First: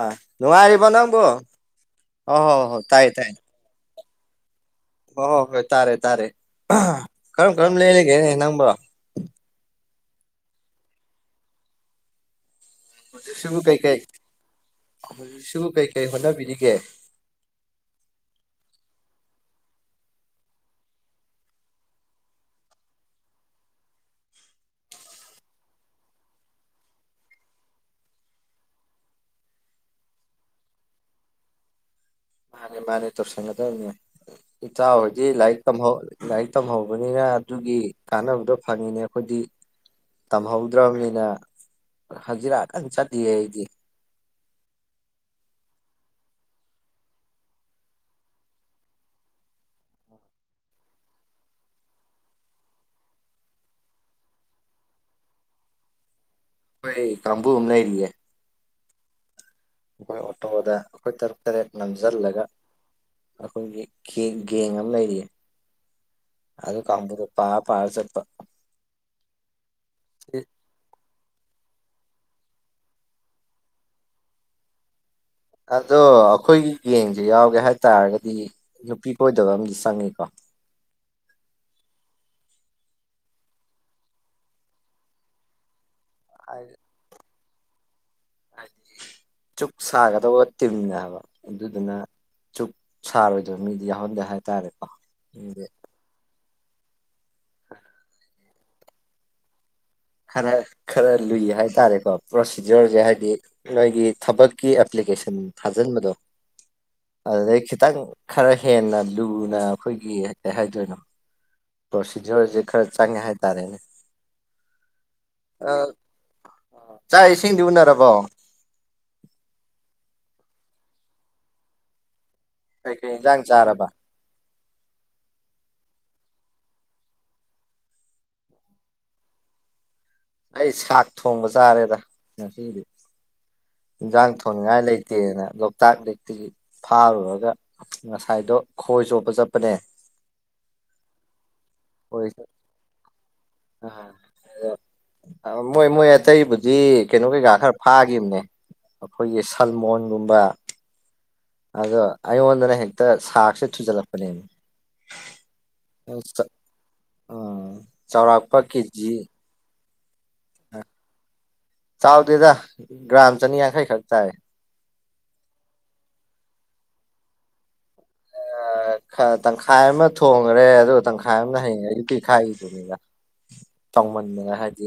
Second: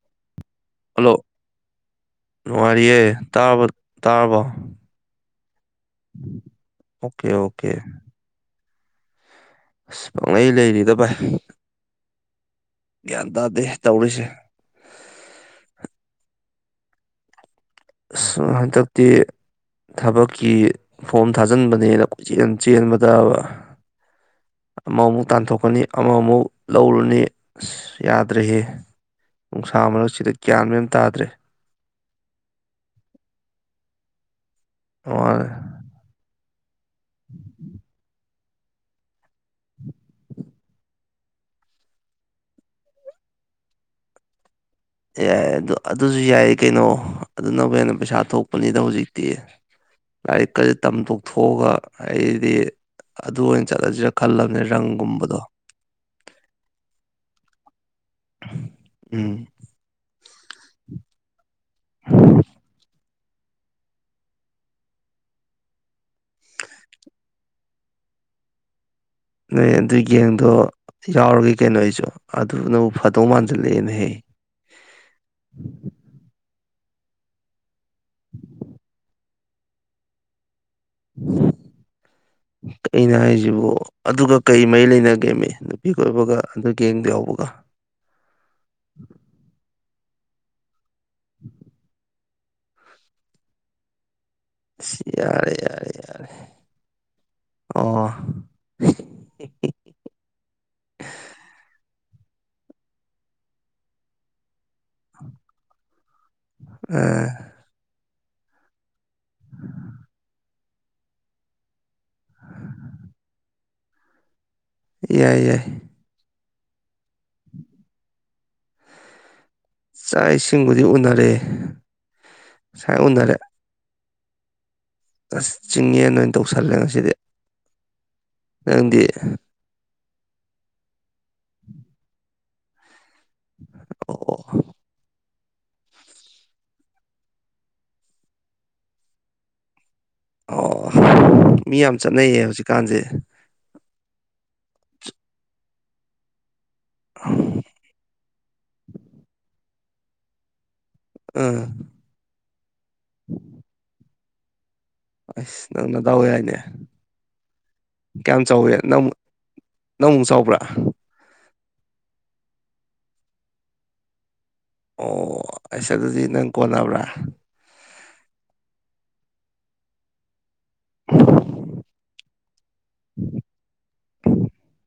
ꯑ ꯅꯅꯨꯡꯉꯥꯏꯔꯤꯕ ꯅꯕꯣ ꯍꯜꯂꯣ ꯑꯣ ꯍꯣ ꯍꯣ ꯅꯨꯡꯉꯥꯏꯔꯤꯌꯦ ꯇꯥꯏ ꯇꯥꯏ ꯇꯥꯔꯕ ꯑꯣ ꯍꯣꯏ ꯇꯥꯔꯦ ꯇꯥꯔꯦ ꯑꯣꯀꯦ ꯀꯔꯝ ꯑꯣꯀꯦ ꯀꯔꯝ ꯂꯩꯔꯤꯒꯦꯅꯦ ꯅꯪꯕꯣ ꯑꯁ ꯄꯪꯉꯩ ꯂꯩꯔꯤꯗ ꯚꯥꯏ ꯒ꯭ꯌꯥꯟ ꯁꯤꯕꯨ ꯇꯥꯗꯦ ꯀꯩꯀꯩ ꯇꯧꯔꯤꯁꯦ ꯁꯤꯕꯨ ꯀꯩꯀꯩ ꯍꯣꯠꯅꯕꯤꯔꯤꯒꯦ ꯍꯥꯏꯇꯞꯗꯤ ꯊꯕꯛꯀꯤ ꯐꯣꯝ ꯊꯥꯖꯤꯟꯕꯅꯦꯅꯆ ꯆꯦꯟꯕꯗ ꯑꯃ ꯑꯃꯨꯛ ꯇꯥꯟꯊꯣꯛꯀꯅꯤ ꯑꯃꯃꯨꯛ ꯂꯧꯔꯨꯅꯤ ꯑꯁ ꯌꯥꯗ꯭ꯔꯍ ꯅꯨꯡꯁꯥ ꯃꯔꯁꯤꯗ ꯒ꯭ꯌꯥꯟ ꯃ ꯑꯃ ꯇꯥꯗ꯭ꯔꯦ ꯃꯥꯅꯦ ꯃꯥꯅꯦ ꯇ ꯁ ꯏ ꯆꯖꯤ ꯃꯥꯅꯦ ꯂꯥꯏꯛ ꯇ ꯂꯥꯏꯛ ꯇꯝ ꯍ ꯐꯕꯅꯤꯅ ꯑꯗꯨꯒꯤ ꯀꯥꯟꯅꯕꯗꯣ ꯐꯪꯉꯤꯅꯦ ꯑꯩꯈꯣꯏꯗꯤ ꯇꯝꯍꯧꯗ꯭ꯔꯕꯅꯤꯅ ꯍꯧꯖꯤꯔꯥ ꯀ ꯆꯠꯂꯤꯌꯦ ꯑꯩꯗꯤ ꯌꯥꯏ ꯑꯗꯨ ꯑꯗꯨꯁꯨ ꯌꯥꯏ ꯀꯩꯅꯣ ꯑꯗꯨꯅꯕꯨ ꯍꯦꯟꯅ ꯄꯩꯁꯥ ꯊꯣꯛꯄꯅꯤꯗ ꯍꯧꯖꯤꯛꯇꯤ ꯂꯥꯏꯔꯤꯛ ꯀꯔꯤ ꯇꯝꯊꯣꯛ ꯊꯣꯛꯣꯛꯑꯒ ꯑꯩꯗꯤ ꯑꯗꯨ ꯑꯣꯏꯅ ꯆꯠꯂꯁꯤꯔ ꯈꯜꯂꯕꯅꯦ ꯔꯪꯒꯨꯝꯕꯗꯣ ꯑꯩꯈꯣꯏ ꯀꯥꯡꯕꯨ ꯑꯃ ꯂꯩꯔꯤꯌꯦ ꯎꯝ ꯑꯩꯈꯣꯏ ꯑꯣꯇꯣꯗ ꯑꯩꯈꯣꯏ ꯇꯔꯨꯛ ꯇꯔꯦꯠ ꯅꯝꯁꯤꯜꯂꯒ ꯑꯩꯈꯣꯏꯒꯤ ꯀ ꯒꯦꯡ ꯑꯃ ꯂꯩꯔꯤꯌꯦ ꯑꯗꯨ ꯑꯝꯕꯗ ꯔꯨꯄꯥ ꯄꯔꯁ ꯔꯨꯄꯥ ꯅꯣꯏ ꯑꯗꯨꯏ ꯌꯦꯡꯗꯣ ꯌꯥꯎꯔꯒꯦ ꯀꯩꯅꯣ ꯑꯩꯁꯨ ꯑꯗꯨꯅꯕꯨ ꯐꯗꯧ ꯃꯥꯟꯁꯤꯜꯂꯛꯑꯦꯅ ꯍꯦꯛ ꯑꯗꯣ ꯑꯩꯈꯣꯏꯒꯤ ꯌꯦꯡꯁꯦ ꯌꯥꯎꯒꯦ ꯍꯥꯏꯇꯥꯔꯒꯗꯤ ꯅꯨꯄꯤ ꯀꯣꯏꯗꯕ ꯑꯃꯗꯤ ꯆꯪꯉꯤꯀꯣ ꯑꯩꯅ ꯍꯥꯏꯁꯤꯕ ꯑꯗꯨꯒ ꯀꯩ ꯃꯔꯤ ꯂꯩꯅꯒꯦꯃꯤ ꯃꯤꯀꯣꯏꯕꯒ ꯑ ꯌꯦꯡꯗ ꯌꯥꯎꯕꯒ ꯍꯥꯏꯗꯤ ꯆꯨꯛ ꯁꯥꯒꯗꯕ ꯑꯣꯠꯇꯤꯝꯅꯦꯕ ꯑꯗꯨꯗꯨꯅ ꯆꯨꯞ ꯁꯔ ꯑꯣꯏꯗꯣ ꯃꯤ ꯌꯥꯎꯍꯣꯟꯥꯏ ꯌꯥꯔꯦ ꯌꯥꯔꯦ ꯌꯥꯔꯦ ꯑꯣ ꯈꯔ ꯈꯔ ꯂꯨꯏ ꯍꯥꯏꯇꯥꯔꯦꯀꯣ ꯄ꯭ꯔꯣꯁꯤꯖꯔꯁꯦ ꯍꯥꯏꯗꯤ ꯅꯣꯏꯒꯤ ꯊꯕꯛ ꯀ ꯑꯦꯄ꯭ꯂꯤꯀꯦꯁꯟ ꯊꯥꯖꯤꯟꯕꯗꯣ ꯑꯥ ꯑꯗꯨꯗꯩ ꯈꯤꯇꯪ ꯈꯔ ꯍꯦꯟꯅ ꯂꯨꯅ ꯑꯩꯈꯣꯏꯒꯤ ꯀꯩ ꯍꯥꯏꯗꯣꯏꯅꯣ ꯄ꯭ꯔꯣꯁꯤꯖꯔꯁꯦ ꯈꯔ ꯆꯪꯉꯦ ꯍꯥꯏꯇꯥꯔꯦꯅꯦ ꯌꯥꯏ ꯌꯥꯏ ꯑ, ꯆꯥꯛ ꯏꯁꯤꯡꯗꯤ ꯎꯅꯔꯕꯣ ꯆꯥꯛ ꯏꯁꯤꯡꯕꯨꯗꯤ ꯎꯅꯔꯦ ꯉꯁꯥꯏ ꯀꯩꯀꯩ ꯎꯅꯔꯦ ꯌꯦꯟꯖꯥꯡ ꯆꯥꯔꯕ ꯑꯁ ꯆꯤꯡꯉꯦ ꯅꯣꯏ ꯇꯧꯁꯜꯂꯦ ꯉꯁꯤꯗꯤ ꯅꯪꯗꯤ ꯑꯩ ꯁꯥꯛ ꯊꯣꯡꯕ ꯆꯥꯔꯦꯗ ꯉꯁꯤꯒꯤꯗꯤ ꯏꯟꯁꯥꯡ ꯑꯣ ꯊꯣꯡꯅꯤꯉꯥꯏ ꯂꯩꯇꯦꯅ ꯂꯣꯛꯇꯥꯛ ꯂ‌ꯦꯛꯇꯒꯤ ꯐꯥꯔꯨꯔꯒ ꯉꯁꯥꯏꯗꯣ ꯈꯣꯏ ꯆꯣꯞꯄ ꯆꯠꯄꯅꯦ ꯑꯣ ꯃꯤ ꯌꯥꯝ ꯆꯠꯅꯩꯌꯦ ꯍꯧꯖꯤꯛꯀꯥꯟꯁꯦ ꯑꯥ ꯑꯗꫭ ꯃꯣꯏ ꯃꯣꯏ ꯑꯇꯩꯕꯨ ꯀꯩꯅꯣ ꯀꯩꯀꯥ ꯈꯔ ꯐꯥꯈꯤꯕꯅꯦ ꯑꯩꯈꯣꯏꯒꯤ ꯁꯜꯃꯣꯟꯒꯨꯝꯕ ꯑꯥ ꯑꯗꯣ ꯑꯩꯉꯣꯟꯗꯅ ꯍꯦꯛꯇ ꯁꯥꯔꯛꯁꯦ ꯊꯨꯖꯜꯂꯛꯄꯅꯦꯃꯤ ꯑꯁ ꯅꯪꯅꯗꯥꯎ ꯌꯥꯏꯅꯦ ꯎꯝ ꯀꯌꯥꯝ ꯆꯥꯎꯔꯥꯛꯄ ꯆꯥꯎꯋꯒ‌ꯦ ꯀꯦꯖꯤ ꯅꯪꯃꯨꯛ ꯅꯪ ꯑꯃꯨꯛ ꯆꯥꯎꯕ꯭ꯔꯥ ꯆꯥꯎꯗꯦꯗ ꯒ꯭ꯔꯥꯝ ꯆꯅꯤꯌꯥꯡꯈꯩ ꯈꯛ ꯇꯥꯏ ꯑꯣ ꯑꯩꯁ ꯑꯗꯨꯗꯤ ꯅꯪ ꯀꯣꯟꯅꯕ꯭ꯔꯥ ꯑꯥ ꯇꯪꯈꯥꯏ ꯑꯃ ꯊꯣꯡꯉꯔꯦ ꯑꯗꯨꯒ ꯇꯪꯈꯥꯏ ꯑꯃꯅ ꯍꯌꯦꯡ ꯑꯌꯨꯛꯀꯤ ꯈꯥꯛꯏ ꯑꯗꯨꯅꯤꯗ ꯆꯥꯎꯃꯟꯗꯅ ꯍꯥꯏꯗꯤ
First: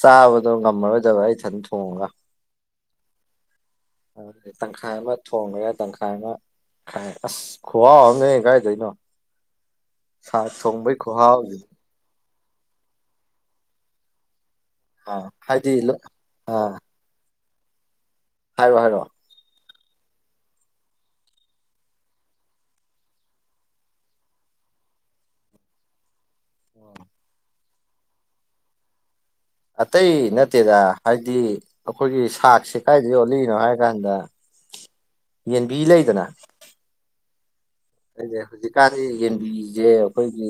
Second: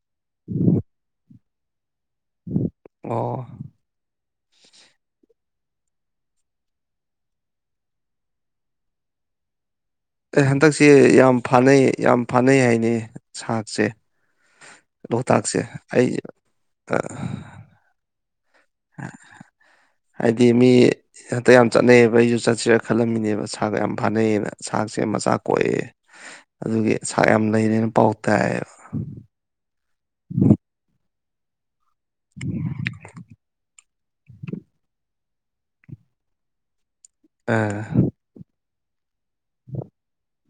ꯆꯥꯕꯗꯣ ꯉꯝꯃꯔꯣꯏꯗꯕ ꯑꯩ ꯏꯊꯟ ꯊꯣꯡꯉꯒ ꯑꯣ ꯑ ꯇꯪꯈꯥꯏ ꯑꯃ ꯊꯣꯡꯉꯥꯒ ꯇꯪꯈꯥꯏꯅꯥꯏ ꯑꯁ ꯈ꯭ꯍꯥꯎꯉ ꯑꯝꯅꯤꯍ‌ꯦ ꯀꯥꯏꯗꯩꯅꯣ ꯁꯥꯛ ꯑꯩ ꯍꯟꯗꯛꯁꯦ ꯊꯣꯡꯕꯩ ꯌꯥꯝ ꯈꯨꯍꯥꯎꯁꯤ ꯐꯥꯅꯩ ꯌꯥꯝ ꯐꯅꯩ ꯍꯥꯏꯅꯤ ꯁꯥꯥꯛꯁꯦ ꯑꯥ ꯂꯣꯛꯇꯥꯛꯁꯦ ꯍꯥꯏꯗꯤ ꯑꯩ ꯍꯥꯏꯣ ꯍꯥꯏꯔꯣ [inaudible] ꯍꯥꯏꯗꯤ ꯃꯤ ꯍꯟꯇꯛ ꯌꯥꯝ ꯆꯠꯅꯩꯌꯦꯕ ꯑꯩꯁꯨ ꯆꯠꯁꯤꯔꯥ ꯈꯜꯂꯝꯃꯤꯅꯦꯕ ꯁꯥꯥꯛ ꯌꯥꯝ ꯐꯥꯅꯩꯌꯦꯅ ꯁꯥꯥꯛꯁꯦ ꯃꯆꯥ ꯀꯣꯛꯑ ꯑꯗꯨꯒꯤ ꯁꯥꯛ ꯌꯥꯝ ꯂꯩꯔ‌ꯦꯅ ꯄꯥꯎ ꯇꯥꯏꯕ ꯑꯇꯩ ꯅꯠꯇꯦꯗ ꯍꯥꯏꯗꯤ ꯑꯩꯈꯣꯏꯒꯤ ꯁꯥꯛꯁꯦ ꯀꯥꯏꯗ ꯌꯣꯜꯂꯤꯅꯣ ꯍꯥꯏ ꯏꯟꯗ ꯌꯦꯟꯕꯤ ꯂꯩꯗꯅ ꯑꯥ ꯑꯩꯖ‌ꯦ ꯍꯧꯖꯤꯛꯀꯥꯟꯗꯤ ꯌꯦꯟꯕꯤꯁꯦ ꯑꯩꯈꯣꯏꯒꯤ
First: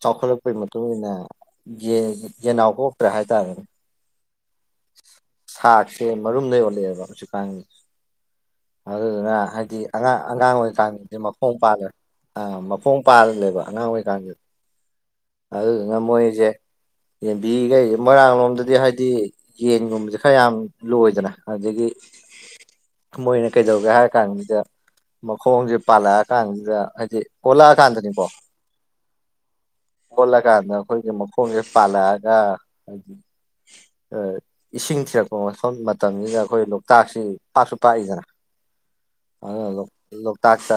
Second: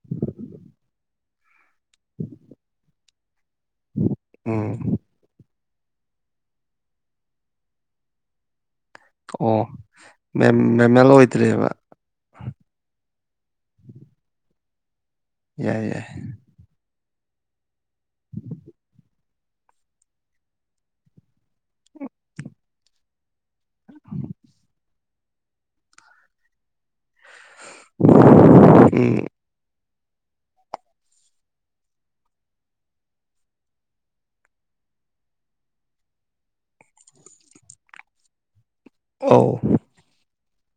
ꯆꯥꯎꯈꯠꯂꯛꯄꯒꯤ ꯃꯇꯨꯡꯏꯟꯅ ꯌ‌ꯦꯟꯖ‌ꯦ ꯌꯦꯅꯥꯎ ꯀꯣꯛꯇ꯭ꯔꯦ ꯍꯥꯏꯇꯥꯔꯦꯅꯦ ꯎꯝ ꯁꯥꯛꯁꯦ ꯃꯔꯨꯝꯗꯩ ꯑꯣꯟꯂꯛꯑꯦꯕ ꯍꯧꯖꯤꯛ ꯀꯥꯟꯁ‌ꯦ ꯑꯗꯨꯗꯨꯅ ꯑꯣ ꯍꯥꯏꯗꯤ ꯑꯉꯥꯡ ꯑꯉꯥꯡ ꯃꯦꯝ ꯃꯦꯃꯦꯜ ꯑꯣꯏꯔꯤꯀꯥꯟꯗꯗꯤ ꯃꯈꯣꯡ ꯑꯣꯏꯗ꯭ꯔꯦꯕ ꯄꯥꯜꯂꯦ ꯑ ꯃꯈꯣꯡ ꯄꯥꯜꯂꯦꯕ ꯑꯉꯥꯡ ꯑꯣꯏꯩꯀꯥꯟꯗꯤ ꯌꯥꯏ ꯑꯗꯨꯗꯨꯅꯥ ꯌꯥꯏ ꯃꯣꯏꯖ‌ꯦ ꯌꯦꯟꯕꯤ ꯀꯩ ꯃꯣꯏꯔꯥꯡ ꯂꯣꯝꯗꯗꯤ ꯍꯥꯏꯗꯤ ꯌꯦꯟꯒꯨꯝꯕꯁꯦ ꯈꯔ ꯌꯥꯝ ꯂꯣꯏꯗꯅ ꯑꯗꯒꯤ [inaudible] ꯃꯣꯏꯅ ꯀꯩꯗꯧꯒꯦ ꯍꯥꯏꯔ ꯀꯥꯟꯁꯤꯗ ꯃꯈꯣꯡꯁꯦ ꯄꯥꯜꯂꯛꯑ ꯀꯥꯟꯁꯤꯗ ꯍꯥꯏꯗꯤ ꯑꫭꯟꯂꯛꯑꯥ ꯀꯥꯟꯗꯅꯤꯀꫭ ꯎꯝ ꯑꯣꯜꯂꯀꯥꯟꯗ ꯑꯩꯈꯣꯏꯒꯤ ꯃꯈꯣꯡꯁꯦ ꯄꯥꯜꯂꯛꯑꯒ ꯍꯥꯏꯗꯤ ꯑꯥ ꯏꯁꯤꯡ ꯊꯤꯔꯛꯄ ꯃꯐꯝ ꯃꯇꯝꯁꯤꯗ ꯑꯩꯈꯣꯏ ꯂꯣꯛꯇꯥꯛꯁꯤ ꯄꯥꯛꯁꯨ ꯄꯥꯛꯏꯗꯅ ꯑꯧ ꯑꯣ ꯂꯣꯛꯇꯥꯛꯇ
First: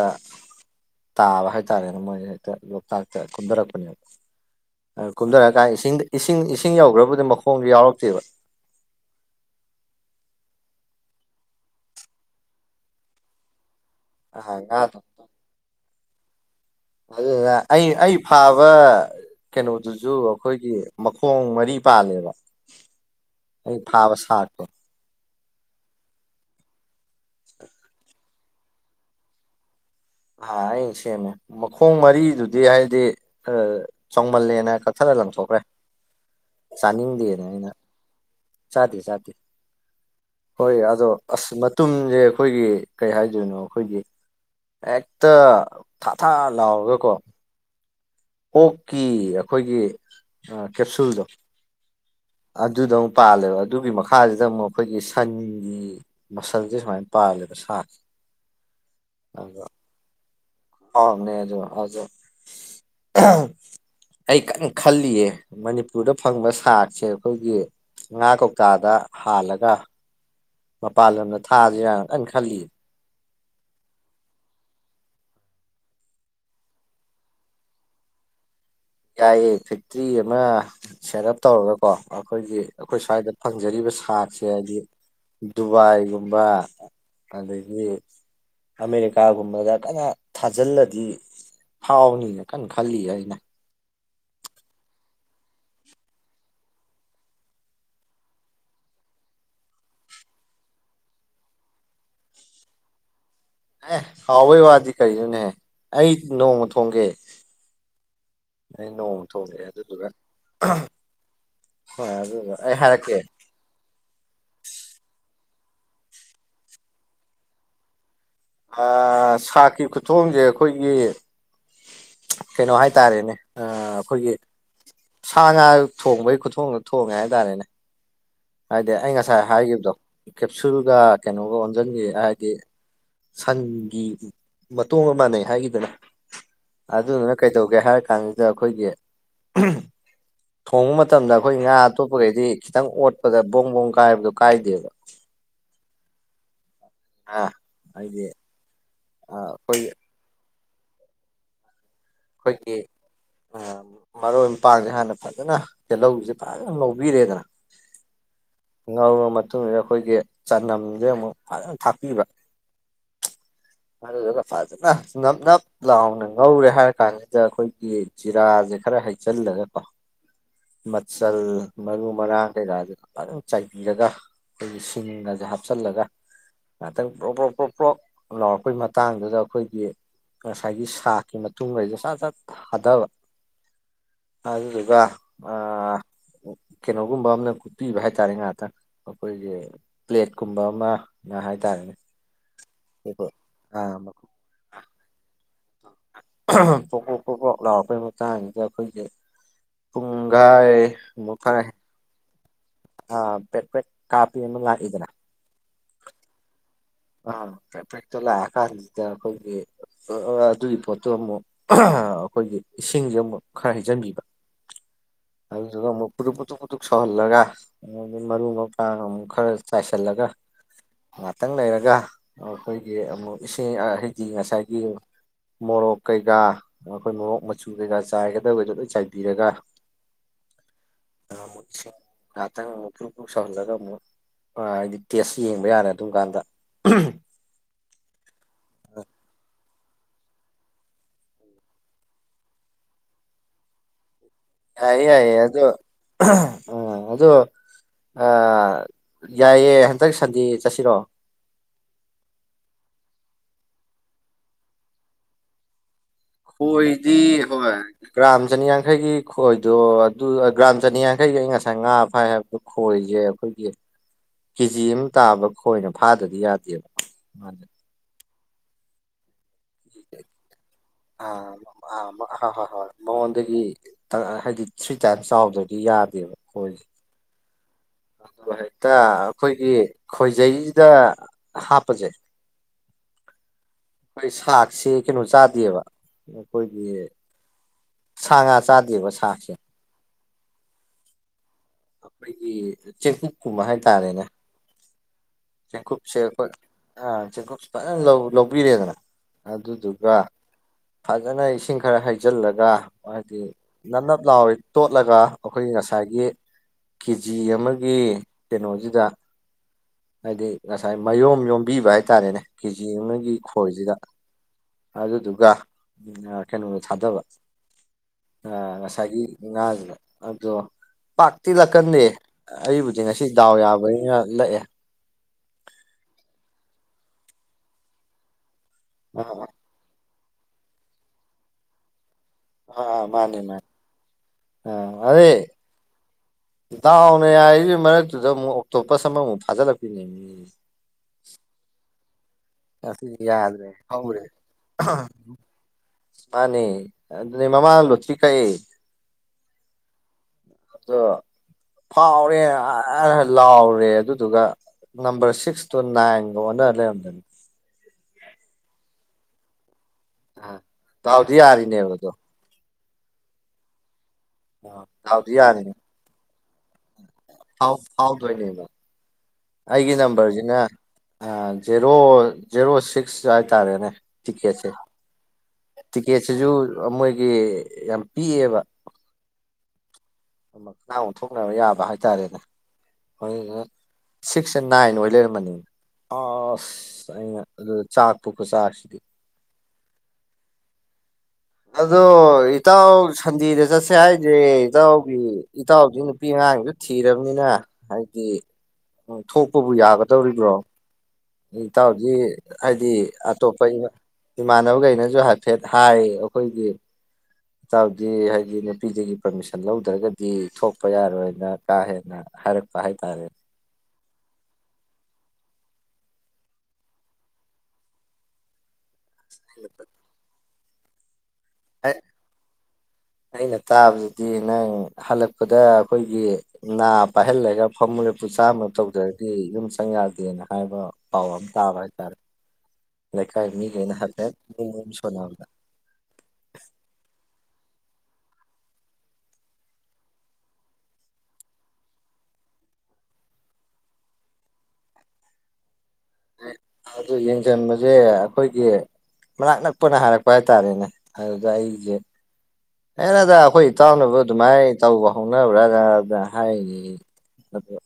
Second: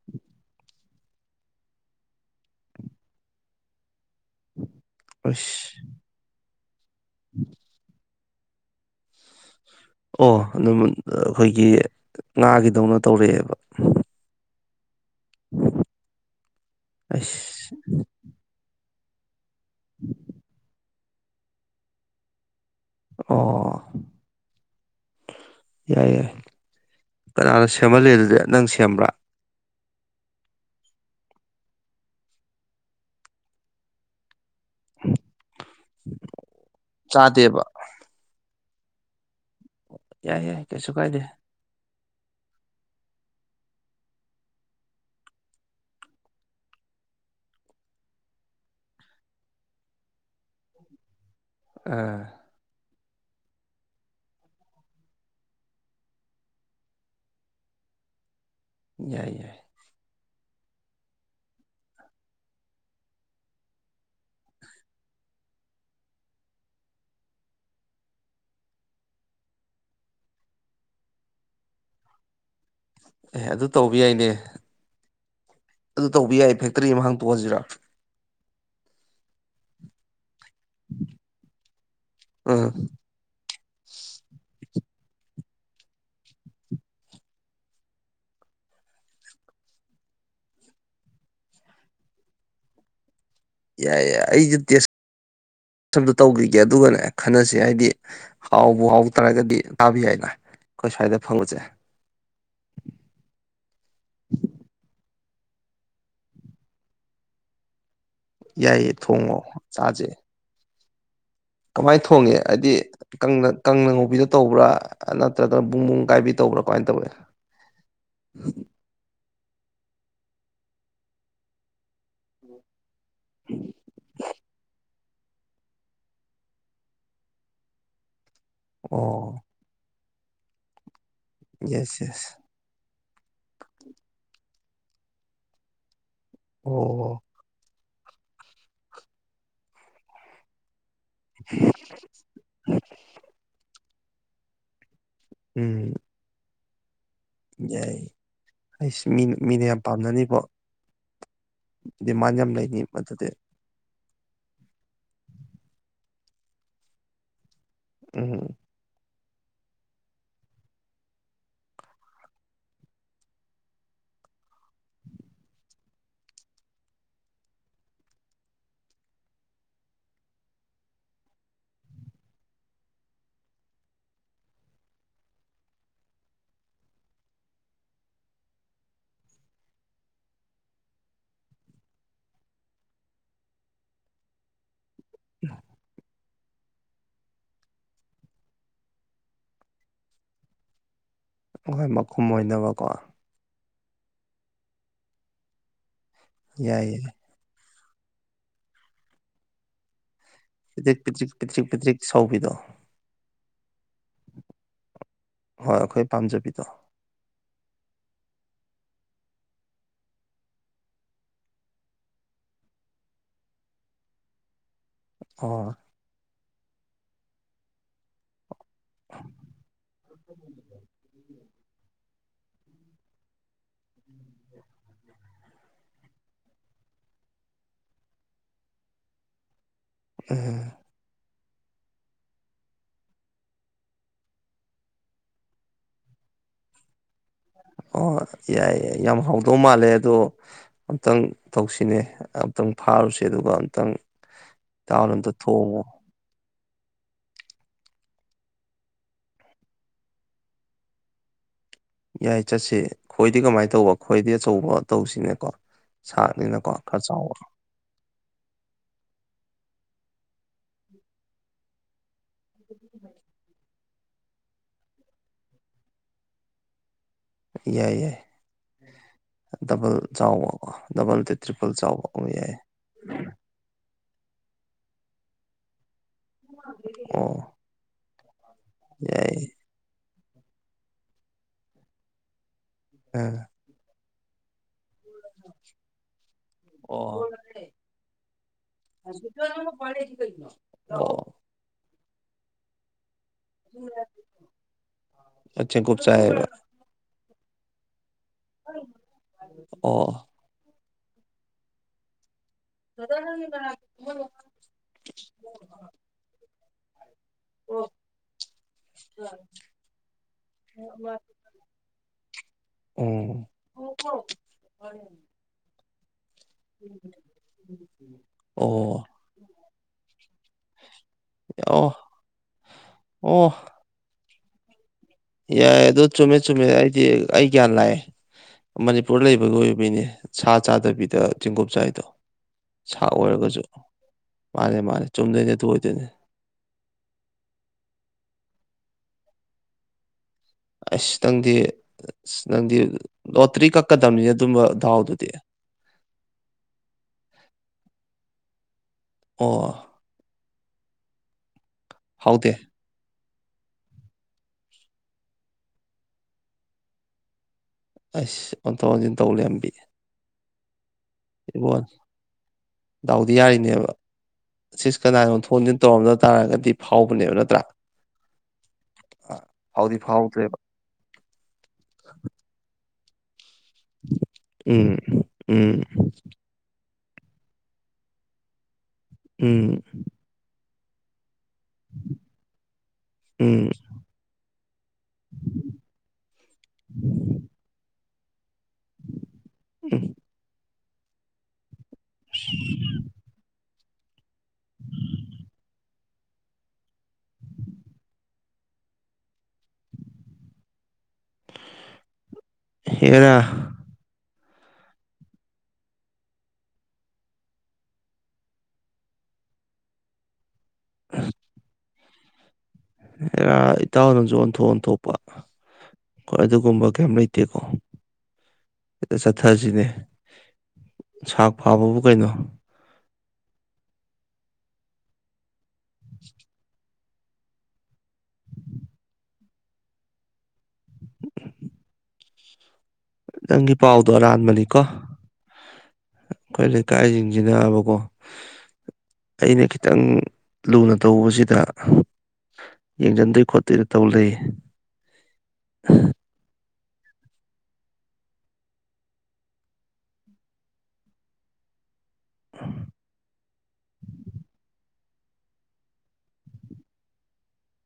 ꯇꯥꯕ ꯍꯥꯏꯇꯥꯔꯦꯅꯦ ꯃꯣꯏꯁꯦ ꯍꯦꯛꯇ ꯂꯣꯛꯇꯥꯛꯇ ꯀꯨꯝꯊꯔꯛꯄꯅꯦꯕ ꯀꯨꯝꯊꯔꯀꯥꯟ ꯑꯁ ꯏꯁꯤꯡ ꯏꯁꯤꯡ ꯏꯁꯤꯡ ꯌꯧꯈ꯭ꯔꯕꯨꯗꯤ ꯃꯈꯣꯡꯁꯨ ꯌꯥꯎꯔꯛꯇꯦꯕ ꯑꯣ ꯑꯗꯨ ꯑꯩꯈꯣꯏꯒꯤ ꯉꯥꯒꯤꯗꯧꯅ ꯇꯧꯔꯛꯑꯦꯕ ꯑꯥ ꯉꯥꯗꯧ ꯇꯧ ꯑꯗꯨꯅ ꯑꯁ ꯑꯩ ꯑꯩ ꯐꯥꯕ ꯀꯩꯅꯣꯗꯨꯁꯨ ꯑꯩꯈꯣꯏꯒꯤ ꯃꯈꯣꯡ ꯃꯔꯤ ꯄꯥꯜꯂꯦꯕ ꯑꯩ ꯑꯣ ꯐꯥꯕ ꯁꯥꯛꯇꯣ ꯀꯅꯥꯅꯣ ꯁꯦꯝꯍꯜꯜꯂꯤꯦ ꯑꯗꯨꯗꯤ ꯅꯪ ꯁꯦꯝꯕ꯭ꯔꯥ ꯑ ꯑ ꯁꯦꯝꯃꯦ ꯃꯈꯣꯡ ꯃꯔꯤꯗꯨꯗꯤ ꯍꯥꯏꯗꯤ ꯃꯜꯂꯦꯅ ꯀꯛꯊꯠꯂ ꯂꯪꯊꯣꯛꯈ꯭ꯔꯦ ꯆꯥꯅꯤꯡꯗꯦꯅ ꯆꯥꯗꯦꯕ ꯑꯩꯅ ꯁꯥꯗꯤꯤ ꯁꯥꯗꯤꯤ ꯌꯥꯏ ꯌꯥꯏ ꯍꯣꯏ ꯀꯩꯁꯨ ꯑꯗꯣ ꯀꯥꯏꯗꯦ ꯑꯁꯃ ꯇꯨꯝꯁꯦ ꯑꯩꯈꯣꯏꯒꯤ ꯀꯩ ꯍꯥꯏꯗꯣꯏꯅꯣ ꯑꯩꯈꯣꯏꯒꯤ ꯍꯦꯛꯇ ꯊꯥ ꯊꯥ ꯂꯥꯎꯔꯒꯀꯣ ꯀꯣꯛꯀꯤ ꯑꯩꯈꯣꯏꯒꯤ ꯀꯦꯞꯁꯨꯜꯗꯣ ꯑꯥ ꯑꯗꯨꯗ ꯑꯃꯨꯛ ꯄꯥꯜꯂꯦꯕ ꯑꯗꯨꯒꯤ ꯃꯈꯥꯁꯤꯗ ꯑꯃꯨꯛ ꯑꯩꯈꯣꯏꯒꯤ ꯁꯟꯒꯤ ꯃꯁꯟꯁꯦ ꯁꯨꯃꯥꯏꯅ ꯄꯥꯜꯂꯦꯕ ꯁꯥꯁꯦ ꯌꯥꯏ ꯌꯥꯏ ꯑꯥꯎ ꯅꯖꯣ ꯑꯖꯣ ꯑꯩ ꯀꯟꯅ ꯈꯜꯂꯤꯌꯦ ꯃꯅꯤꯄꯨꯔꯗ ꯐꯪꯕ ꯁꯥꯔꯁꯦ ꯑꯩꯈꯣꯏꯒꯤ ꯉꯥ ꯀꯧꯇꯥꯗ ꯍꯥꯜꯂꯒ ꯃꯄꯥꯟ ꯂꯝꯗ ꯊꯥꯗꯦꯔꯅ ꯈꯜꯂꯤ ꯑꯦ ꯑꯗꯨ ꯇꯧꯕ ꯌꯥꯏꯅꯦ ꯑꯗꯨ ꯇꯧꯕ ꯌꯥꯏ ꯐꯦꯛꯇꯔꯤ ꯑꯃ ꯍꯥꯡꯇꯣꯛꯍꯁꯤꯔꯥ ꯌꯥꯏꯌꯦ ꯐꯦꯛꯇ꯭ꯔꯤ ꯑꯃ ꯁꯦꯠ ꯑꯞ ꯇꯧꯔꯒꯀꯣ ꯑꯩꯈꯣꯏꯒꯤ ꯎꯝ ꯑꯩꯈꯣꯏ ꯁ꯭ꯋꯥꯏꯗ ꯐꯪꯖꯔꯤꯕ ꯁꯥꯁꯦ ꯍꯥꯏꯕꯗꯤ ꯗꯨꯕꯥꯏꯒꯨꯝꯕ ꯑꯗꯒꯤ ꯑꯃꯦꯔꯤꯀꯥꯒꯨꯝꯕꯗ ꯀꯟꯅ ꯊꯥꯖꯤꯜꯂꯗꯤ ꯍꯥꯎꯥꯎꯅꯤꯅꯦ ꯀꯥꯟ ꯈ ꯍꯥꯏꯅꯦ ꯌꯥꯏ ꯌꯥꯏ ꯑꯩꯁꯨ ꯇꯦꯁ ꯁꯝꯇ ꯇꯧꯕꯈꯤꯒꯦ ꯑꯗꯨꯒꯅꯦ ꯈꯟꯅꯁꯤ ꯍꯥꯏꯗꯤ ꯍꯥꯎꯕ ꯍꯥꯎ ꯇꯥꯔꯒꯗꯤ ꯇꯥꯕ ꯌꯥꯏꯅ ꯑꯩꯈꯣꯏ ꯁ꯭ꯋꯥꯏꯗ ꯐꯪꯉꯨꯁꯦ ꯍ ꯑꯩ ꯅꯣꯡꯃ ꯊꯣꯡꯒꯦ ꯅ ꯌꯥꯏꯌꯦ ꯅꯣꯡ ꯊꯣꯡꯉꯣ ꯊꯣꯡꯉꯛꯑꯦ ꯆꯥꯁꯦ ꯑꯗꯨꯗꯨꯒ ꯀꯃꯥꯏꯅ ꯍꯣꯏ ꯊꯣꯡꯉꯦ ꯑꯗꯨꯒ ꯍꯥꯏꯗꯤ ꯑꯩ ꯍꯥꯏꯔꯛꯀꯦ ꯀꯪꯅ ꯉꯧꯕꯕꯤꯗ ꯇꯧꯕ꯭ꯔꯥ ꯅꯠꯇ꯭ꯔꯒꯅ ꯄꯨꯡ ꯨꯡ ꯀꯥꯏꯕꯤ ꯇꯧꯕ꯭ꯔꯥ ꯀꯃꯥꯏꯅ ꯇꯧꯋꯤ ꯁꯥꯀꯤ ꯈꯨꯊꯣꯡꯁꯦ ꯑꯩꯈꯣꯏꯒꯤ ꯀꯩꯅꯣ ꯍꯥꯏ ꯇꯥꯔꯦꯅꯦ ꯑꯩꯈꯣꯏꯒꯤ ꯁꯥ ꯉꯥ ꯊꯣꯡꯕꯒꯤ ꯈꯨꯊꯣꯡꯗ ꯊꯣꯡꯉꯦ ꯍꯥꯏꯇꯥꯔꯦꯅꯦ ꯍꯥꯏꯗꯤ ꯑꯩ ꯑꯣ ꯉꯁꯥꯏ ꯍꯥꯏꯈꯤꯕꯗꯣ ꯀꯦꯞꯁꯨꯜꯒ ꯀꯩꯅꯣꯒ ꯑꯣꯟꯁꯤꯟꯈꯤ ꯌꯦꯁ ꯌꯦꯁ ꯍꯥꯏꯗꯤ ꯁꯟꯒꯤ ꯃꯇꯨꯡꯣꯡ ꯑꯃ ꯃꯥꯟꯅꯩ ꯍꯥꯏꯈꯤꯗꯅ ꯑꯣ ꯑꯗꯨꯗꯨꯅ ꯀꯩꯗꯧꯒꯦ ꯍꯥꯏꯔ ꯀꯥꯡꯥꯡꯁꯤꯗ ꯑꯩꯈꯣꯏꯒꯤ ꯍꯣꯡꯕ ꯃꯇꯝꯗ ꯑꯩꯈꯣꯏ ꯉꯥ ꯑꯇꯣꯞꯄꯈꯩꯗꯤ ꯈꯤꯇꯪ ꯑꯣꯠꯄꯗ ꯕꯣꯡ ꯕꯣꯡ ꯀꯥꯏꯕꯗꯣ ꯀꯥꯏꯗꯦꯕ ꯎꯝ ꯑꯥ ꯍꯥꯏꯗꯤ ꯑꯩꯁꯤ ꯃꯤ ꯃꯤꯅ ꯌꯥꯝ ꯑꯩꯈꯣꯏ ꯄꯥꯝꯅꯅꯤꯕ ꯑꯩꯈꯣꯏꯒꯤ ꯂꯩꯅꯤ ꯃꯗꯨꯗꯤ ꯑ ꯃꯔꯣꯏ ꯃꯄꯥꯡꯁꯦ ꯍꯥꯟꯅ ꯐꯖꯅ ꯇꯤꯜꯍꯧꯁꯦ ꯐꯖꯅ ꯉꯧꯕꯤꯔꯦꯗꯅ ꯎꯝ ꯇꯧꯔꯕ ꯃꯇꯨꯡꯁꯤꯗ ꯑꯩꯈꯣꯏꯒꯤ ꯆꯅꯝꯁꯦ ꯑꯃꯨꯛ ꯐꯖꯅ ꯊꯥꯛꯄꯤꯕ ꯑꯗꯨꯗꯨꯒ ꯐꯖꯅ ꯅꯞ ꯅꯞ ꯂꯥꯎꯅ ꯉꯧꯔꯦ ꯍꯥꯏꯔ ꯀꯥꯟꯁꯤꯗ ꯑꯩꯈꯣꯏꯒꯤ ꯆꯤꯔꯥꯁꯦ ꯈꯔ ꯍꯩꯆꯜꯂꯒꯀꯣ ꯃꯆꯜ ꯃꯔꯨ ꯃꯔꯥꯡ ꯀꯩꯀꯥꯁꯦꯝ ꯆꯥꯏꯕꯤꯔꯒ ꯑꯩꯈꯣꯏꯒꯤ ꯁꯤꯡꯒꯁꯦ ꯍꯥꯞꯆꯜꯂꯒ ꯉꯥꯛꯇꯪ ꯄ꯭ꯔꯣꯛ ꯄ꯭ꯔꯣꯛ ꯄ꯭ꯔꯣꯛ ꯄ꯭ꯔꯣꯛ ꯂꯥꯎꯔꯛꯄꯩ ꯃꯇꯥꯡꯗꯨꯗ ꯑꯩꯈꯣꯏꯒꯤ ꯉꯁꯥꯏꯒꯤ ꯁꯥꯥꯛꯀꯤ ꯃꯇꯨꯡꯗꯩꯗ ꯆꯥ ꯆꯥ ꯊꯥꯊꯕ ꯑꯗꯨꯗꯨꯒ ꯑ ꯀꯩꯅꯣꯒꯨꯝꯕ ꯑꯃꯅ ꯀꯨꯞꯄꯤꯕ ꯍꯥꯏꯇꯥꯔꯦ ꯉꯍꯥꯛꯇꯪ ꯑꯩꯈꯣꯏꯒꯤ ꯄ꯭ꯂꯦꯠꯀꯨꯝꯕ ꯑꯃ ꯍꯣꯏ ꯃꯈꯨꯝ ꯑꯣꯏꯅꯕ ꯏ ꯑ ꯌꯥꯏꯌꯦ ꯄꯣꯛ ꯄ ꯂ ꯄ ꯃꯠꯇꯅꯤꯖꯣꯏꯖꯦ ꯎ ꯉꯥꯏ ꯄꯤꯗ꯭ꯔꯤꯛ ꯄꯤꯗ꯭ꯔꯤꯛ ꯃꯐꯥꯏ ꯄꯤꯗ꯭ꯔꯤꯛ ꯄꯤꯗ꯭ꯔꯤꯛ ꯁꯧꯕꯤꯗꯣ ꯑ ꯀꯥꯄꯤ ꯏꯅ ꯈꯣꯏ ꯄꯥꯥꯟꯖꯕꯤꯗꯣ ꯑꯥꯦꯛꯇꯣ ꯂꯥꯛꯑ ꯀꯥꯟꯁꯤꯗ ꯑꯩꯈꯣꯏꯒꯤ ꯑꯗꯨꯒꯤ ꯄꯣꯠꯇꯣ ꯑꯃꯨꯛ ꯑ ꯑꯩꯈꯣꯏꯒꯤ ꯏꯁꯤꯡꯁꯦ ꯑꯃꯨꯛ ꯈꯔ ꯍꯩꯖꯤꯟꯕꯤꯕ [inaudible] ꯇꯇ ꯁꯍꯜꯂꯒ ꯃꯔ ꯍꯛꯆꯥꯡ ꯑꯃꯨꯛ ꯈꯔ ꯆꯥꯏꯁꯤꯜꯂꯒ ꯉꯥꯛꯇꯪ ꯂꯩꯔꯒ ꯑꯩꯈꯣꯏꯒꯤ ꯑꯃꯨꯛ ꯏꯁꯤꯡ ꯍꯥꯏꯗꯤ ꯉꯁꯥꯏꯒꯤ ꯃꯣꯔꯣꯛ ꯀꯩꯀꯥ ꯑꯩꯈꯣꯏ ꯃꯣꯔꯣꯛ ꯃꯆꯨ ꯀꯩꯀꯥ ꯆꯥꯏꯒꯗꯩꯁꯨ ꯂꯣꯏ ꯆꯥꯏꯕꯤꯔꯒ ꯎꯝ ꯑ ꯇꯥꯇ ꯃꯠꯇ ꯁꯥꯎꯗꯗ ꯑꯥ ꯍꯥꯏꯗꯤ ꯇꯦꯁ ꯌꯦꯡꯕ ꯌꯥꯔꯦ ꯑꯗꯨꯝ ꯀꯥꯟꯗ ꯑꯣ ꯌꯥꯏꯏ ꯌꯥꯝ ꯍꯥꯎꯗꯧ ꯃꯥꯜꯂꯦ ꯑꯗꯣ ꯑꯝꯛꯇꯪ ꯇꯧꯁꯤꯅꯦ ꯑꯃꯨꯛꯇꯪ ꯐꯥꯔꯨꯁꯦ ꯑꯗꯨꯒ ꯑꯃꯨꯛꯇꯪ ꯍ ꯑꯗꯣ ꯎ ꯑꯗꯣ ꯌꯥꯏꯑꯦ ꯍꯟꯗꯛ ꯁꯟꯗꯦ ꯆꯠꯁꯤꯔꯣ ꯌꯥꯏ ꯆꯠꯁꯤ ꯈꯣꯏꯗꯤ ꯀꯃꯥꯏꯅ ꯇꯧꯕ ꯈꯣꯏꯗꯤ ꯑꯆꯧꯕ ꯇꯧꯁꯤꯅꯦꯀꯣ ꯁꯥꯛꯅꯤꯅꯀꯣ ꯈꯔ ꯈꯣꯏꯗꯤ ꯆꯥꯎꯕ ꯍꯣꯏ ꯀ꯭ꯔꯥꯝ ꯆꯅꯤꯌꯥꯡꯈꯩꯒꯤ ꯈꯣꯏ ꯑꯗꯣ ꯑꯗꯨ ꯒ꯭ꯔꯥꯝ ꯆꯅꯤꯌꯥꯡꯈꯩꯒꯤ ꯑꯩ ꯉꯁꯥꯏ ꯉꯥ ꯐꯥꯏ ꯍꯥꯏꯕꯗꯣ ꯈꯣꯏꯔꯤꯁꯦ ꯑꯩꯈꯣꯏꯒꯤ ꯀꯦꯖꯤ ꯑꯃ ꯇꯥꯕ ꯈꯣꯏꯅ ꯐꯥꯗꯗꯤ ꯌꯥꯗꯦꯕ ꯌꯥꯏ ꯌꯥꯏ ꯗꯕꯜ ꯆꯥꯎꯕꯀꯣ ꯗꯕꯜ ꯑ ꯅꯠꯇꯦ ꯇ꯭ꯔꯤꯄꯜ ꯆꯥꯎꯕ ꯑꯣ ꯍ ꯌꯥꯏ ꯍ ꯃꯉꯣꯟꯗꯒꯤ ꯍꯥꯏꯗꯤꯠ ꯁ꯭ꯋꯇꯔ ꯆꯥꯎꯗꯗꯤ ꯌꯥꯗꯦꯕ ꯑꯩꯣꯏꯁꯦ ꯑꯣ ꯑꯗꯨꯒ ꯍꯦꯛꯇ ꯌꯥꯏ ꯑꯩꯈꯣꯏꯒꯤ ꯈꯣꯏꯖꯩꯁꯤꯗ ꯍꯥꯞꯄꯁꯦ ꯎꯝ ꯍꯣꯏ ꯁꯥꯛꯁꯤ ꯀꯩꯅꯣ ꯆꯥꯗꯦꯕ ꯑꯩꯈꯣꯏꯒꯤ ꯑꯣ ꯁꯥ ꯉꯥ ꯆꯥꯗꯦꯕ ꯁꯥꯁꯦ [inaudible] ꯑꯩꯈꯣꯏꯒꯤ ꯆꯦꯛꯕꯨꯛ ꯀꯨꯝꯕ ꯍꯥꯏꯇꯥꯔꯦꯅꯦ ꯆꯦꯡꯀꯨꯞ ꯨꯞꯁꯦ ꯆꯥꯏꯌꯦꯕ ꯆ ꯂ ꯂꯧꯕꯤꯔꯦꯗꯅ ꯑꯗꯨꯗꯨꯒ ꯑꯣ ꯐꯖꯅ ꯏꯁꯤꯡ ꯈꯔ ꯍꯩꯖꯤꯜꯂꯒ ꯍꯥꯏꯗꯤ ꯅꯞꯅꯞ ꯂꯥꯎꯋꯏ ꯇꯣꯠꯂꯒ ꯑꯩꯈꯣꯏꯒꯤ ꯉꯁꯥꯏꯒꯤ ꯀꯦꯖꯤ ꯑꯃꯒꯤ ꯀꯩꯅꯣꯁꯤꯗ ꯍꯥꯏꯗꯤ ꯉꯁꯥꯏ ꯃꯌꯣꯝ ꯌꯣꯝꯕꯤꯕ ꯍꯥꯏꯇꯥꯔꯦꯅꯦ ꯀꯦꯖꯤ ꯑꯃꯒꯤ ꯎꯝ ꯈꯣꯏꯁꯤꯗ ꯑꯗꯨꯗꯨꯒ ꯀꯩꯅꯣꯗ ꯊꯥꯗꯕ ꯑ ꯑꯣ ꯉꯁꯥꯏꯒꯤ ꯉꯥꯥꯁ ꯑꯣ ꯄꯥꯛꯇꯤ ꯑꯣ ꯂꯥꯛꯀꯟꯗꯦ ꯑꯩꯕꯨꯗꯤ ꯉꯁꯤ ꯑꯣ ꯗꯥꯎ ꯌꯥꯕꯅꯤꯅ ꯂꯥꯛꯑꯦ ꯌꯥꯏ ꯑꯗꯨ ꯆꯨꯝꯃꯦ ꯆꯨꯝꯃꯦ ꯑꯩꯗꯤ ꯑꯩ ꯒ꯭ꯌꯥꯟ ꯂꯥꯛꯑꯦ ꯃꯅꯤꯄꯨꯔ ꯂꯩꯕꯒꯤ ꯑꯣꯏꯕꯩꯅꯦ ꯁꯥ ꯆꯥꯗꯕꯤꯗ ꯆꯦꯡꯒꯣꯞ ꯆꯥꯏꯗꯣ ꯁꯥ ꯑꯥ ꯃꯥꯅꯤ ꯑꯣꯏꯔꯒꯁꯨ ꯃꯥꯅꯤ ꯑ ꯃꯥꯅꯦ ꯃꯥꯅꯦ ꯑꯗꯦ ꯆꯨꯝꯗꯣꯏꯅꯦ ꯑꯗꯨ ꯑꯣꯏꯗꯣꯏꯅꯦ ꯇꯥꯎꯅꯦꯗꯤ ꯃꯔꯛꯇꯨꯗ ꯇꯣꯄꯁ ꯑꯃ ꯐꯥꯖ ꯂ ꯄꯤ ꯑꯁ ꯅꯪꯗꯤ ꯑꯁ ꯅꯪꯗꯤ ꯑꯁꯤꯗꯤ ꯂꯣꯇ꯭ꯔꯤ ꯌꯥꯗ꯭ꯔꯦ ꯀꯛꯀꯗꯕꯅꯤꯅ ꯑꯗꯨꯝꯕ ꯗꯥꯎꯗꯨꯗꯤ ꯃꯥꯅꯦ ꯑꯗꯨꯅꯦ ꯃꯃꯥꯡ ꯂꯣꯇꯔꯤ ꯀꯛꯑꯦ ꯑꯣ ꯑꯗꯣ ꯐꯥꯎꯔꯦ ꯍꯥꯎꯗꯦ ꯂꯥꯎꯔꯦ ꯑꯗꯨꯗꯨꯒ ꯅꯝꯕꯔ ꯁꯤꯛꯁꯇꯣ ꯅꯥꯏꯟꯒ ꯑꯣꯟꯅ ꯂꯩꯔꯝꯗꯅ ꯑꯁ ꯑꯣꯟꯊꯣꯛ ꯑꯣꯟꯖꯤꯟ ꯇꯧ ꯂꯩꯔꯝꯕꯤ ꯥꯗꯥꯎꯗꯤ ꯌꯥꯔꯤꯅꯦ ꯏꯕꯣꯟ ꯑꯗꯣ ꯗꯥꯎꯗꯤ ꯌꯥꯔꯤꯅꯦꯕ ꯑ ꯁꯤꯛꯁꯀ ꯗꯥꯎꯗꯤ ꯅꯥꯏꯟꯒ ꯎꯟꯊꯣꯛ ꯌꯥꯔꯤꯅꯦ ꯎꯟꯖꯤꯟ ꯇꯧꯔꯝꯗ ꯇꯥꯔꯒꯗꯤ ꯐꯥꯎꯕꯅꯦꯕ ꯅꯠꯇ꯭ꯔ ꯐꯥꯎ ꯐꯥꯎꯗꯣꯏꯅꯦꯕ ꯑꯩꯒꯤ ꯅꯝꯕꯔꯁꯤꯅ ꯖꯦꯔꯣ ꯖꯦꯔꯣ ꯁꯤꯛꯁ ꯍꯥꯏꯇꯥꯔꯦꯅꯦ ꯇꯤꯛꯀꯦꯠꯁꯦ ꯎꯝ ꯎꯝ ꯇꯤꯛꯀꯦꯠꯁꯤꯁꯨ ꯃꯣꯏ ꯒꯤ ꯌꯥꯝ ꯄꯤꯛꯑꯦꯕ ꯎꯝ ꯃꯈꯥ ꯑꯣꯟꯊꯣꯛꯅꯕ ꯌꯥꯕ ꯍꯥꯏꯇꯥꯔꯦꯅꯦ ꯎꯝ [unintelligible] ꯁꯤꯛꯁꯦ ꯅꯥꯏꯟ ꯑꯣꯏ ꯂꯩꯔꯝꯕꯅꯤ ꯑꯁ ꯑꯩꯅ ꯑꯗꯨꯗ ꯆꯥꯛ ꯆꯥꯛꯄ ꯈꯨꯆꯥꯛꯁꯤꯗꯤ ꯎꯝ ꯑꯗꯣ ꯏꯇꯥꯎ ꯁꯟꯗꯦꯗ ꯆꯠꯁꯤ ꯁꯦ ꯍꯥꯏꯁꯦ ꯏꯇꯥꯎꯒꯤ ꯏꯇꯥꯎꯗꯤ ꯅꯨꯄꯤ ꯑꯉꯥꯡꯁꯨ ꯊꯤꯔꯕꯅꯤꯅ ꯍꯥꯏꯗꯤ ꯊꯣꯛꯄꯕꯨ ꯌꯥꯒꯗꯧꯔꯤꯕ꯭ꯔꯣ ꯏꯇꯥꯎꯗꯤ ꯍꯥꯏꯗꯤ ꯍꯦꯔꯥ ꯑꯇꯣꯞꯄ ꯏ ꯏꯃꯥꯟꯅꯕꯈꯩꯅꯁꯨ ꯍꯥꯏꯐꯦꯠ ꯍꯥꯏ ꯑꯩꯈꯣꯏꯒꯤ ꯏꯇꯥꯎꯗꯤ ꯍꯥꯏꯗꯤ ꯅꯨꯄꯤꯗꯒꯤ ꯄꯔꯃꯤꯁꯟ ꯂꯧꯗ꯭ꯔꯒꯗꯤ ꯊꯣꯛꯄ ꯌꯥꯔꯣꯏꯅ ꯀꯥ ꯍꯦꯟꯅ ꯍꯥꯏꯔꯛꯄ ꯍꯥꯏꯇꯥꯔꯦ [unintelligible] ꯏꯇꯥꯎꯅꯁꯨ ꯑꯣꯟꯊꯣꯛ ꯑꯣꯟꯊꯣꯛꯄ ꯍꯣꯏ ꯑꯗꯨꯒꯨꯝꯕ ꯀꯩꯝ ꯂꯩꯇꯦꯀꯣ ꯍꯦꯛꯇ ꯆꯠꯊꯖꯤꯅꯦ ꯁꯥꯛ ꯐꯥꯕꯕꯨ ꯀꯩꯅꯣ ꯑꯩꯅ ꯇꯥꯕꯗꯗꯤ ꯅꯪ ꯍꯜꯂꯛꯄꯗ ꯑꯩꯈꯣꯏꯒꯤ ꯅꯥ ꯄꯥꯏꯍꯜꯂꯒ ꯐꯝꯃꯨ ꯂꯦꯞꯄꯨ ꯆꯥꯝꯃ ꯇꯧꯗ꯭ꯔꯗꯤ ꯌꯨꯝ ꯆꯪ ꯌꯥꯗꯦꯅ ꯍꯥꯏꯕ ꯄꯥꯎ ꯑꯃ ꯇꯥꯕ ꯍꯥꯏꯇꯥꯔꯦ ꯂꯩꯀꯥꯏ ꯅꯪꯒꯤ ꯃꯤꯈꯩꯅ ꯄꯥꯎꯗꯣ ꯍꯥꯏꯐꯦꯠ ꯑꯔꯥꯟꯕꯅꯤꯀꯣ ꯃꯤ ꯁꯣꯟꯅꯕꯗ ꯑꯩꯈꯣꯏ ꯂꯩꯀꯥꯏꯁꯤꯡ ꯁꯤꯅꯕꯀꯣ ꯑꯩꯅ ꯈꯤꯇꯪ ꯂꯨꯅ ꯇꯧꯕꯁꯤꯗ ꯌꯦꯡꯁꯟꯗꯣꯏ ꯈꯣꯠꯇꯣꯏꯗ ꯇꯧꯔ ꯂꯩꯌꯦ ꯑꯗꯨ ꯌꯦꯡꯁꯤꯟꯕꯁꯦ ꯑꯩꯈꯣꯏꯒꯤ ꯃꯅꯥꯛ ꯅꯛꯄꯅ ꯍꯥꯏꯔꯛꯄ ꯍꯥꯏꯇꯥꯔꯦꯅꯦ ꯑꯗꯨꯗ ꯑꯩꯁꯦ ꯍꯦꯔꯥꯗ ꯑꯩꯈꯣꯏ ꯏꯇꯥꯎꯅꯕꯨ ꯑꯗꯨꯃꯥꯏꯅ ꯇꯧꯕ ꯍꯧꯅꯕ꯭ꯔꯅ ꯍꯥꯏꯔꯤꯅꯦ ꯑꯗꯨꯗ